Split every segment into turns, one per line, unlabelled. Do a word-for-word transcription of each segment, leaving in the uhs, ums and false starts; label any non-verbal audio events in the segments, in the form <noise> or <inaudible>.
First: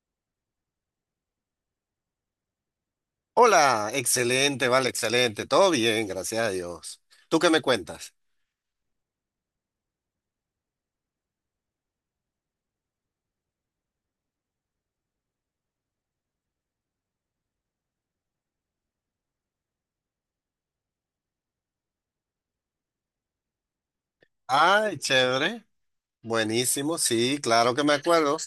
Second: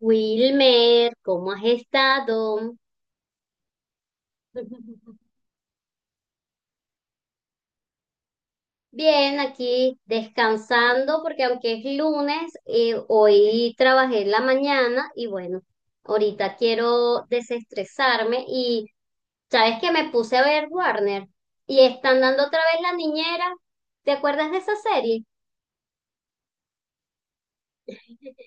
Wilmer, ¿cómo has estado?
Hola, excelente, vale,
<laughs>
excelente. Todo bien, gracias a Dios. ¿Tú qué me cuentas?
Bien, aquí descansando porque aunque es lunes, eh, hoy trabajé en la mañana y bueno, ahorita quiero desestresarme y sabes que me puse a ver Warner y están dando otra vez La Niñera. ¿Te acuerdas de esa
Ay,
serie?
chévere. Buenísimo, sí, claro que me acuerdo.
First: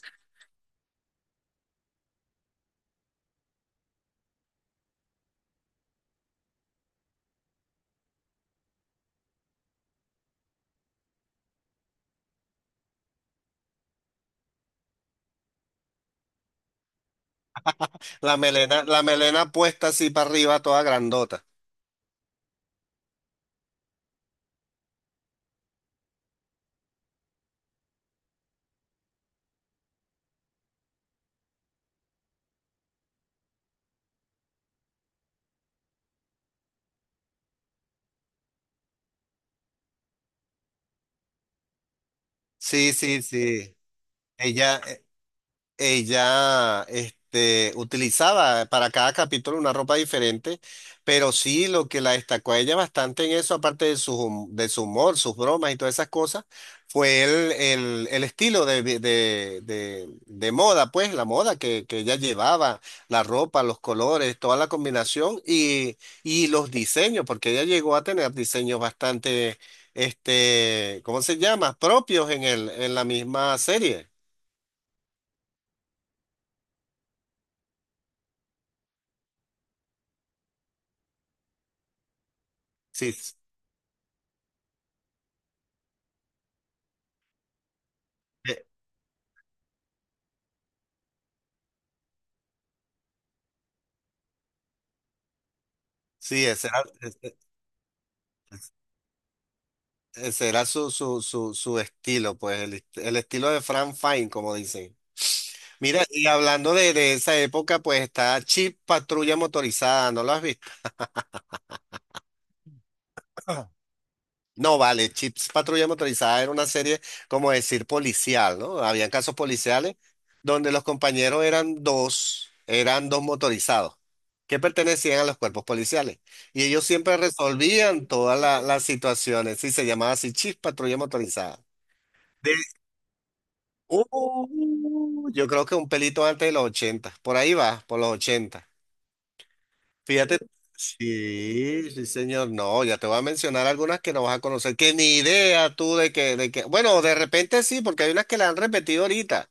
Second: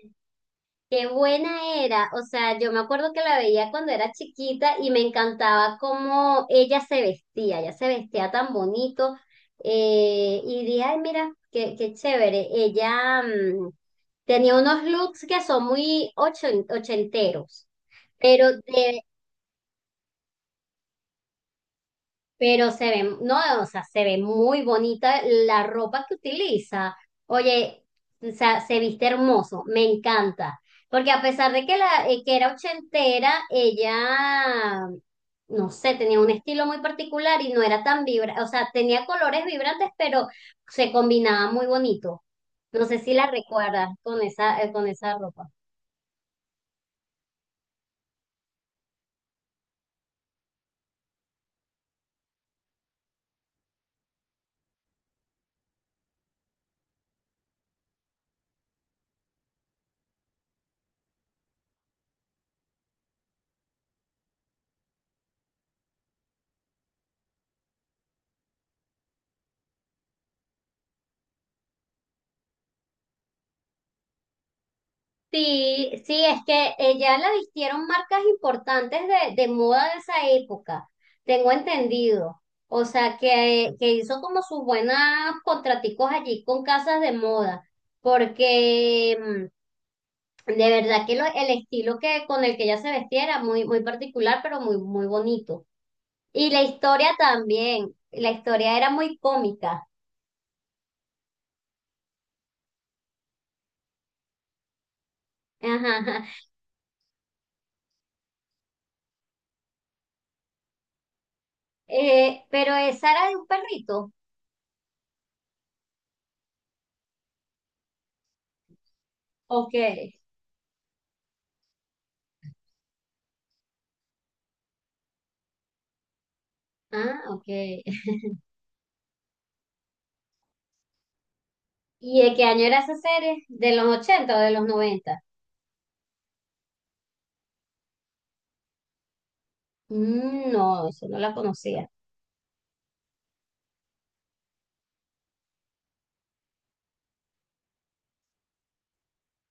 Qué buena era, o sea, yo me acuerdo que la veía cuando era chiquita y me encantaba cómo ella se vestía, ella se vestía tan bonito, eh, y dije, ay, mira, qué, qué chévere, ella mm, tenía unos looks que son muy ocho- ochenteros,
La
pero
melena,
de,
la melena puesta así para arriba, toda grandota.
pero se ve, no, o sea, se ve muy bonita la ropa que utiliza. Oye, o sea, se viste hermoso, me encanta. Porque a pesar de que, la, eh, que era ochentera, ella, no sé, tenía un estilo muy particular y no era tan vibrante, o sea, tenía colores vibrantes, pero se combinaba muy bonito. No
Sí,
sé si
sí,
la
sí.
recuerdas con esa, eh,
Ella,
con esa ropa.
Ella, este, utilizaba para cada capítulo una ropa diferente, pero sí lo que la destacó a ella bastante en eso, aparte de su, hum- de su humor, sus bromas y todas esas cosas, fue el, el, el estilo de, vi- de, de, de moda, pues la moda que, que ella llevaba, la ropa, los colores, toda la combinación y, y los diseños, porque ella llegó a tener diseños bastante, este, ¿cómo se llama? Propios en el, en la misma serie.
Sí, sí, es que ella la vistieron marcas importantes de, de moda de esa época, tengo entendido. O
Sí,
sea, que, que hizo como sus buenas contraticos allí con casas de moda,
sí.
porque mm, de verdad que lo- el estilo que, con el que ella se vestía era muy, muy particular, pero muy, muy bonito.
Sí,
Y la
ese era,
historia
ese-
también, la historia era muy cómica.
ese era su, su, su, su estilo, pues el, est- el estilo de Frank Fine, como dicen.
<laughs>
Mira, y
Ajá.
hablando de, de esa época, pues está Chip Patrulla Motorizada, ¿no lo has visto?
Eh, pero esa era de un
<clears throat>
perrito.
No, vale, Chips Patrulla Motorizada era una serie, como decir, policial, ¿no? Habían casos
Ok.
policiales donde los compañeros eran dos, eran dos motorizados que pertenecían a los cuerpos policiales. Y ellos siempre
Ah, ok.
resolvían todas la- las situaciones, sí, se llamaba así Chips Patrulla Motorizada.
¿Y de qué
De
año era esa serie? ¿De los ochenta o de los noventa?
Uh, yo creo que un pelito antes de los ochenta. Por ahí va, por los ochenta. Fíjate.
Mm, no, eso no la conocía.
Sí, sí, señor. No, ya te voy a mencionar algunas que no vas a conocer, que ni idea tú de que, de que. Bueno, de repente sí, porque hay unas que la han repetido ahorita.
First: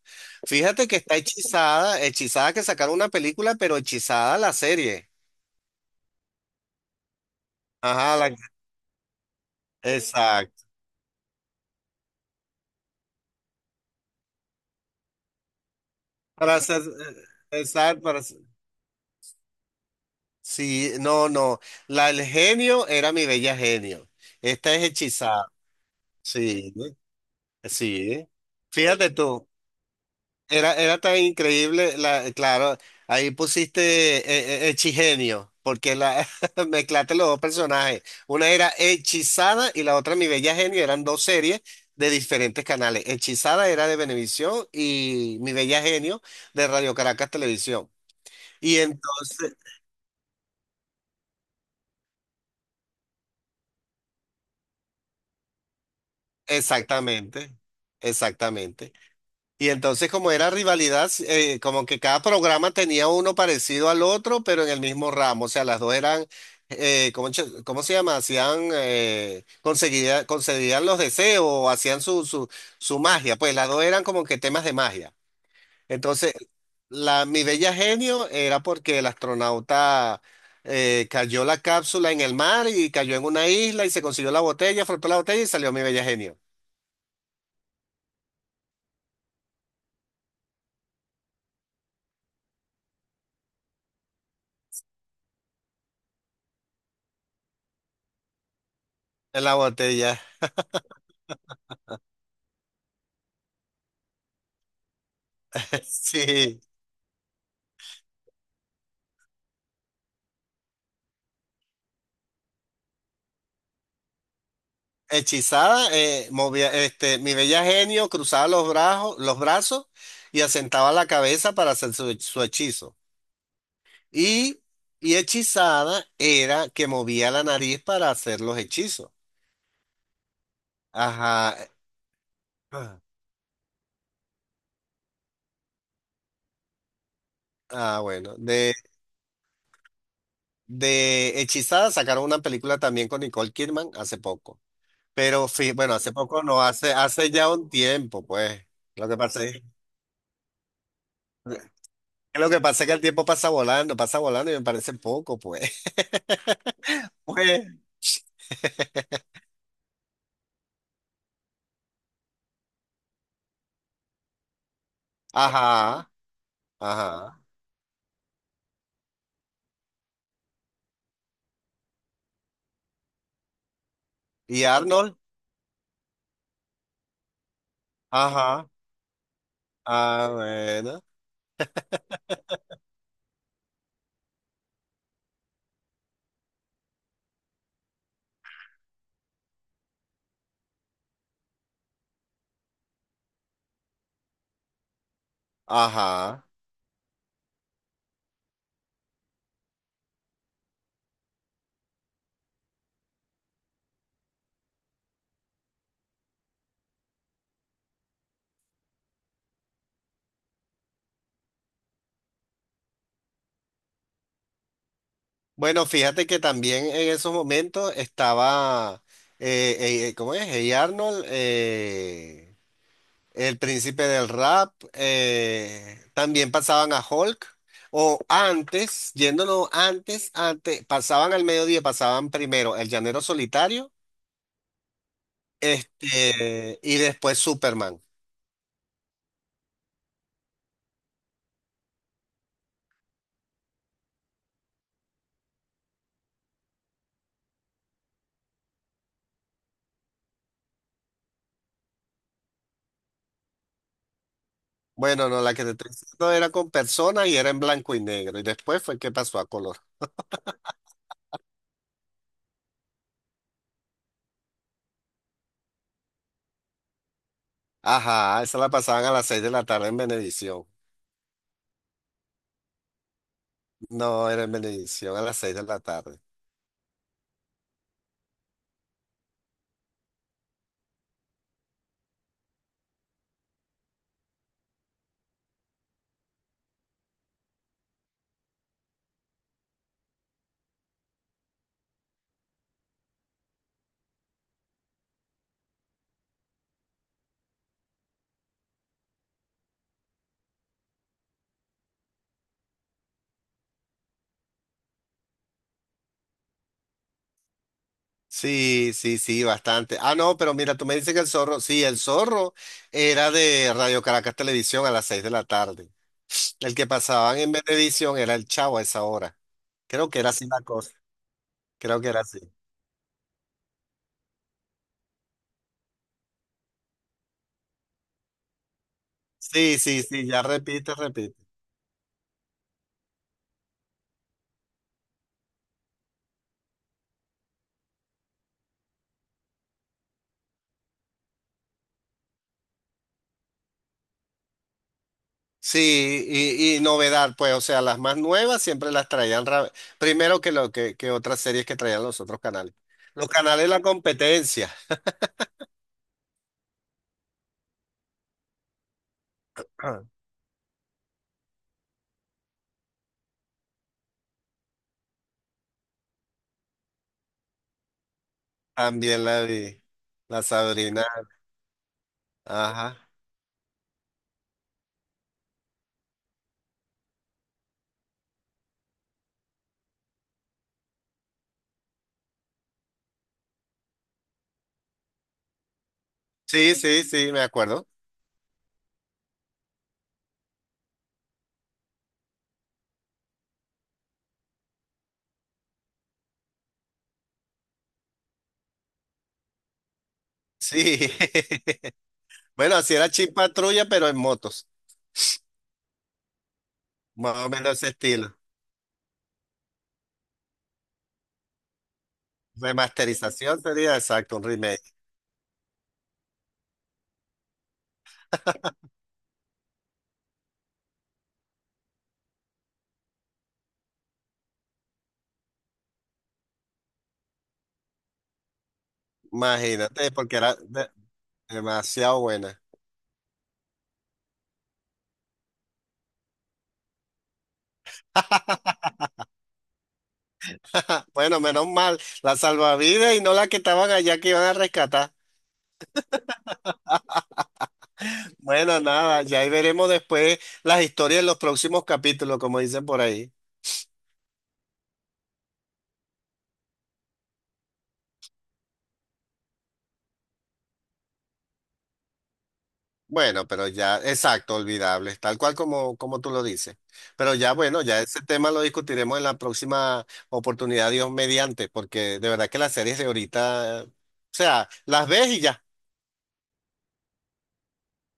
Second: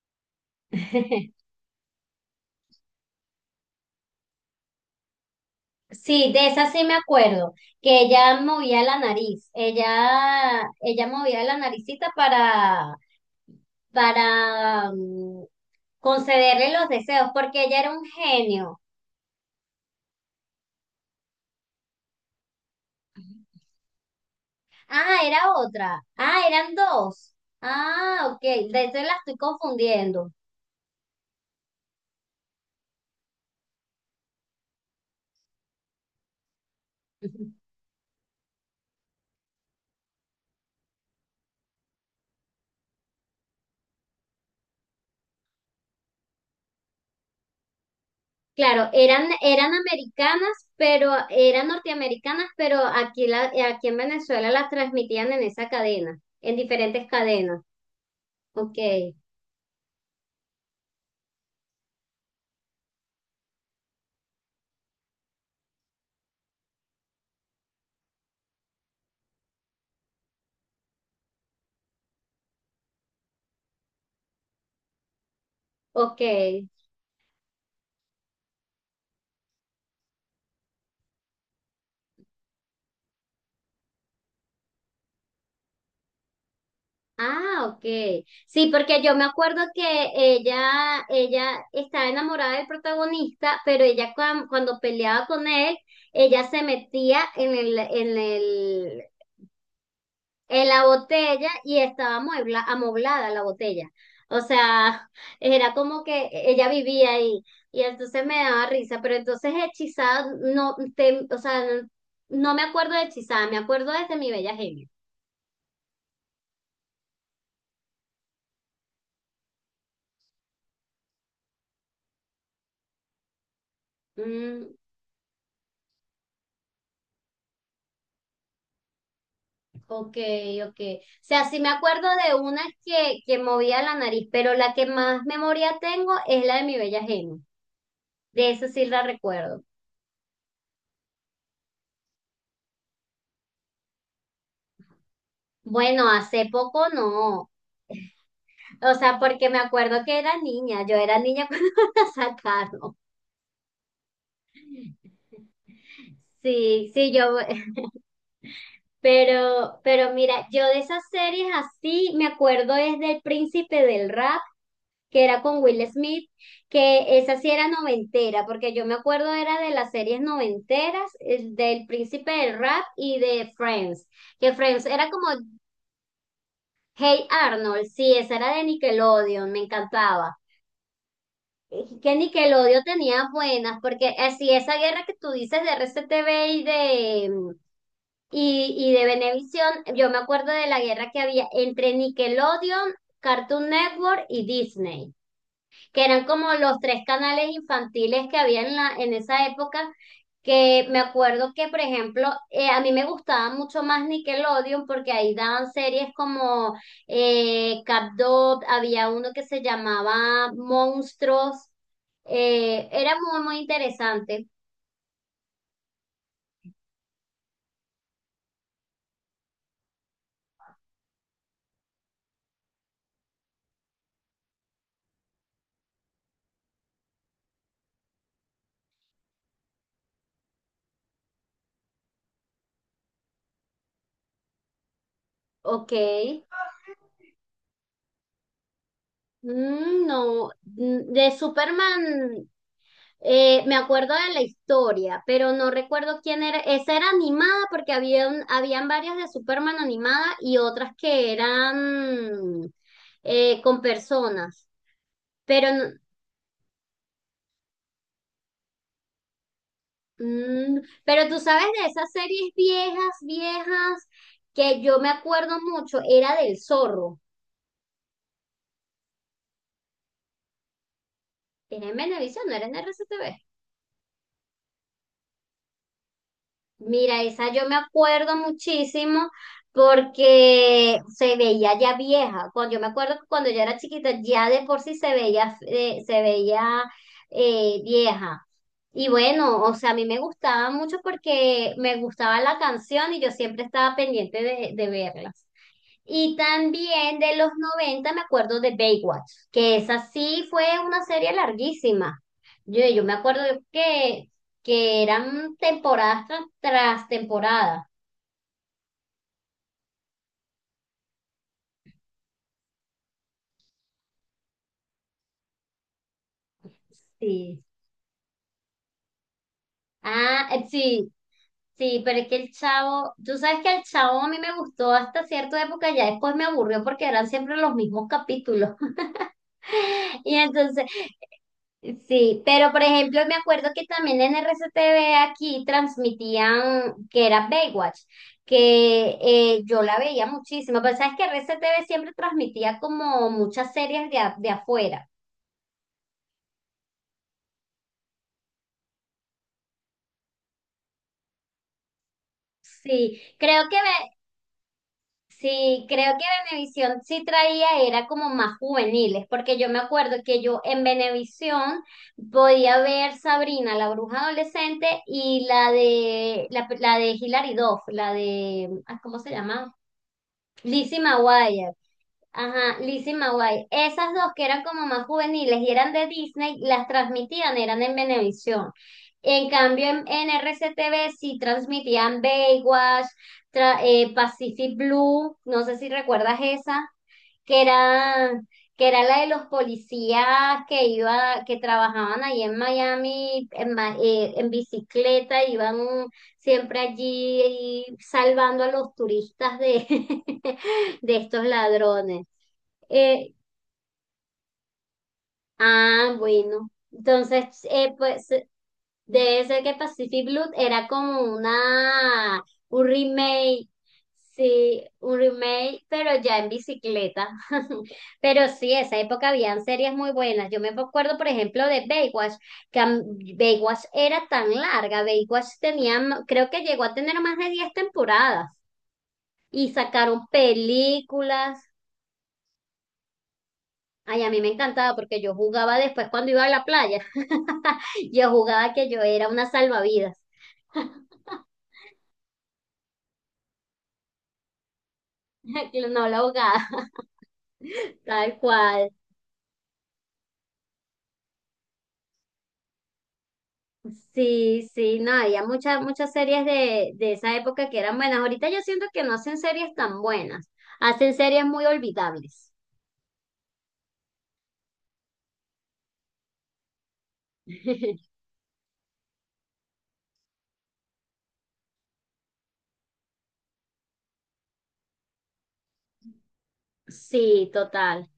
Fíjate que está
<laughs>
Hechizada, Hechizada que sacaron una película, pero Hechizada la serie.
Sí, de esa sí me acuerdo, que
Ajá, la-
ella movía la nariz, ella,
exacto.
ella movía la naricita para, para mm,
Para
concederle
ser-
los deseos, porque ella era
exacto,
un
para ser-
genio.
sí, no, no. La del genio era mi bella genio. Esta es
Ah,
Hechizada.
era otra. Ah,
Sí.
eran
¿No?
dos.
Sí,
Ah, ok, de eso
fíjate
la estoy
tú,
confundiendo.
era, era tan increíble, la, claro, ahí pusiste eh, eh, hechigenio, porque la, <laughs> mezclaste los dos
<laughs>
personajes. Una era Hechizada y la otra Mi Bella Genio, eran dos series de diferentes canales. Hechizada era de Venevisión y Mi Bella Genio de Radio Caracas Televisión. Y
Claro, eran,
entonces,
eran americanas, pero eran norteamericanas, pero aquí, la, aquí en Venezuela las transmitían en esa cadena, en diferentes
exactamente,
cadenas. Ok,
exactamente. Y entonces como era rivalidad, eh, como que cada programa tenía uno parecido al otro, pero en el mismo ramo. O sea, las dos eran, eh, ¿cómo, ch- cómo se llama? Hacían, eh, conseguía- concedían los deseos, o hacían su, su, su magia. Pues las dos eran como que temas de magia.
ok.
Entonces, la, mi bella genio era porque el astronauta eh, cayó la cápsula en el mar y cayó en una isla y se consiguió la botella, frotó la botella y salió mi bella genio.
Ah, ok. Sí, porque yo me acuerdo que ella, ella estaba enamorada del protagonista, pero ella cuan- cuando peleaba con él, ella se metía en el, en el,
En la botella,
en la botella y estaba amuebla, amoblada la botella. O sea, <laughs> era
<laughs>
como que
sí.
ella vivía ahí y entonces me daba risa, pero entonces hechizada no te, o sea, no, no me acuerdo de hechizada, me acuerdo desde mi bella genio.
Hechizada, eh, movía, este, mi bella genio cruzaba los brazos, los brazos y asentaba la cabeza para hacer su, su hechizo. Y,
Mm,
y hechizada era que movía la nariz para hacer los hechizos.
ok, ok. O sea,
Ajá.
sí me acuerdo de una
Ah,
que, que movía la nariz, pero la que más memoria tengo es la de mi bella genio.
ah, bueno.
De eso
De,
sí la recuerdo.
de Hechizada sacaron una película también con Nicole Kidman hace poco. Pero fi- bueno,
Bueno,
hace poco
hace
no,
poco
hace, hace
no.
ya un tiempo, pues.
O
Lo que
sea,
pasa
porque me
es,
acuerdo que era niña, yo era niña <laughs> cuando la
lo que pasa es que
sacaron.
el tiempo pasa volando, pasa volando y me parece poco, pues. <laughs>
Sí, sí, yo,
Pues,
pero, pero mira, yo de esas series así me acuerdo es del Príncipe del Rap, que era con Will
ajá,
Smith, que esa
ajá.
sí era noventera, porque yo me acuerdo era de las series noventeras, eh, del Príncipe del Rap y de Friends, que
¿Y
Friends era
Arnold?
como Hey Arnold, sí, esa era de
Ajá.
Nickelodeon, me
Ah,
encantaba.
bueno.
Eh, que Nickelodeon tenía buenas, porque así esa guerra que tú dices de R C T V y de mm, y, y de Venevisión, yo me acuerdo de la guerra que había entre Nickelodeon, Cartoon Network y Disney, que eran
Ajá.
como los tres canales infantiles que había en la, en esa época, que me acuerdo que, por ejemplo, eh, a mí me gustaba mucho más Nickelodeon porque ahí daban series como eh, CapDog, había uno que se llamaba Monstruos, eh, era muy, muy interesante.
Bueno, fíjate que también en esos momentos estaba, eh, eh, eh, ¿cómo es? Hey Arnold, eh, el príncipe del rap, eh, también pasaban a Hulk. O antes, yéndonos antes, antes, pasaban al mediodía, pasaban primero El Llanero Solitario,
Ok.
este, y después Superman.
Mm, no, mm, De Superman, eh, me acuerdo de la historia, pero no recuerdo quién era. Esa era animada porque habían, habían varias de Superman animada y otras que eran eh, con personas.
Bueno, no, la que te
Pero,
estoy
no-
diciendo era con personas y era en blanco y negro. Y después fue que pasó a color.
mm, pero tú sabes de esas series viejas, viejas, que yo me acuerdo mucho, era del Zorro.
Ajá, esa la pasaban a las seis de la tarde en Venevisión.
Era en Venevisión, no era en R C T V.
No, era en Venevisión a las seis de la tarde.
Mira, esa yo me acuerdo muchísimo porque se veía ya vieja. Cuando yo me acuerdo que cuando yo era chiquita, ya de por sí se veía, eh, se veía eh, vieja. Y bueno, o sea, a mí me gustaba mucho porque me gustaba la canción y yo siempre estaba pendiente de, de verla. Y también de los noventa me acuerdo de Baywatch, que esa sí fue una serie larguísima. Yo, yo me acuerdo que, que eran temporadas tras, tras temporada.
Sí, sí, sí, bastante. Ah, no, pero mira, tú me dices que el zorro, sí, el zorro era de Radio Caracas Televisión a las seis de la tarde. El que pasaban en
Sí.
Venevisión era el Chavo a esa hora. Creo que era así
Ah,
la
eh,
cosa.
sí, sí,
Creo que
pero
era
es que
así.
el Chavo, tú sabes que el Chavo a mí me gustó hasta cierta época, ya después me aburrió porque eran siempre los mismos capítulos. <laughs>
Sí, sí, sí,
Y
ya
entonces,
repite, repite.
sí, pero por ejemplo, me acuerdo que también en R C T V aquí transmitían que era Baywatch, que eh, yo la veía muchísimo, pero sabes que R C T V siempre transmitía como muchas series de, a- de afuera.
Sí, y, y novedad, pues, o sea, las más nuevas siempre las traían ra- primero que, lo, que, que otras series que traían los otros canales.
Sí,
Los canales
creo
de
que
la
Ve-
competencia.
sí, Creo que Venevisión sí traía, era como más juveniles, porque yo me
Ah.
acuerdo que yo en Venevisión podía ver Sabrina, la bruja adolescente, y la de la, la de Hilary Duff, la de, ah, ¿cómo
También
se
la
llama?
vi, la
Lizzie
Sabrina,
McGuire. Ajá,
ajá.
Lizzie McGuire. Esas dos que eran como más juveniles y eran de Disney, las transmitían, eran en Venevisión. En cambio, en, en R C T V sí transmitían Baywatch, tra- eh, Pacific Blue, no sé si recuerdas
Sí,
esa
sí, sí, me
que
acuerdo.
era, que era la de los policías que iba, que trabajaban ahí en Miami en, ma- eh, en bicicleta, iban siempre allí salvando a los turistas de,
Sí,
<laughs> de estos
<laughs>
ladrones.
bueno, así era
Eh,
Chip Patrulla, pero en motos,
ah, bueno.
más
Entonces,
o menos ese
eh, pues
estilo.
debe ser que Pacific Blue era como una, un
Remasterización
remake,
sería exacto, un
sí,
remake.
un remake, pero ya en bicicleta. <laughs> Pero sí, esa época habían series muy buenas. Yo me acuerdo, por ejemplo, de Baywatch, que a mí- Baywatch era tan larga. Baywatch tenía, m- creo que llegó a tener más de diez temporadas y
Imagínate,
sacaron
porque era de-
películas.
demasiado buena.
Ay, a mí me encantaba porque yo jugaba después cuando iba a la playa. <laughs> Yo jugaba que yo era una salvavidas.
<laughs> Bueno, menos mal, la salvavidas y no la que estaban allá que iban a rescatar.
<laughs> No la ahogada. Tal
Bueno,
cual.
nada, ya ahí veremos después las historias en los próximos capítulos, como dicen por ahí.
Sí, sí, no, había muchas, muchas series de, de esa época que eran buenas. Ahorita yo siento que no hacen series tan buenas, hacen series muy olvidables.
Bueno, pero ya, exacto, olvidables, tal cual como, como tú lo dices. Pero ya, bueno, ya
<laughs>
ese tema lo discutiremos en la próxima oportunidad, Dios mediante, porque de verdad que las series de ahorita, o sea, las ves y ya.
Sí, total.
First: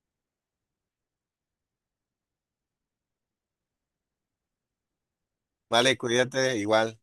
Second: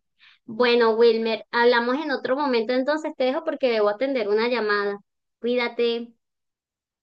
Bueno, Wilmer, hablamos en otro momento, entonces te dejo porque debo atender una llamada.
Vale,
Cuídate.
cuídate igual.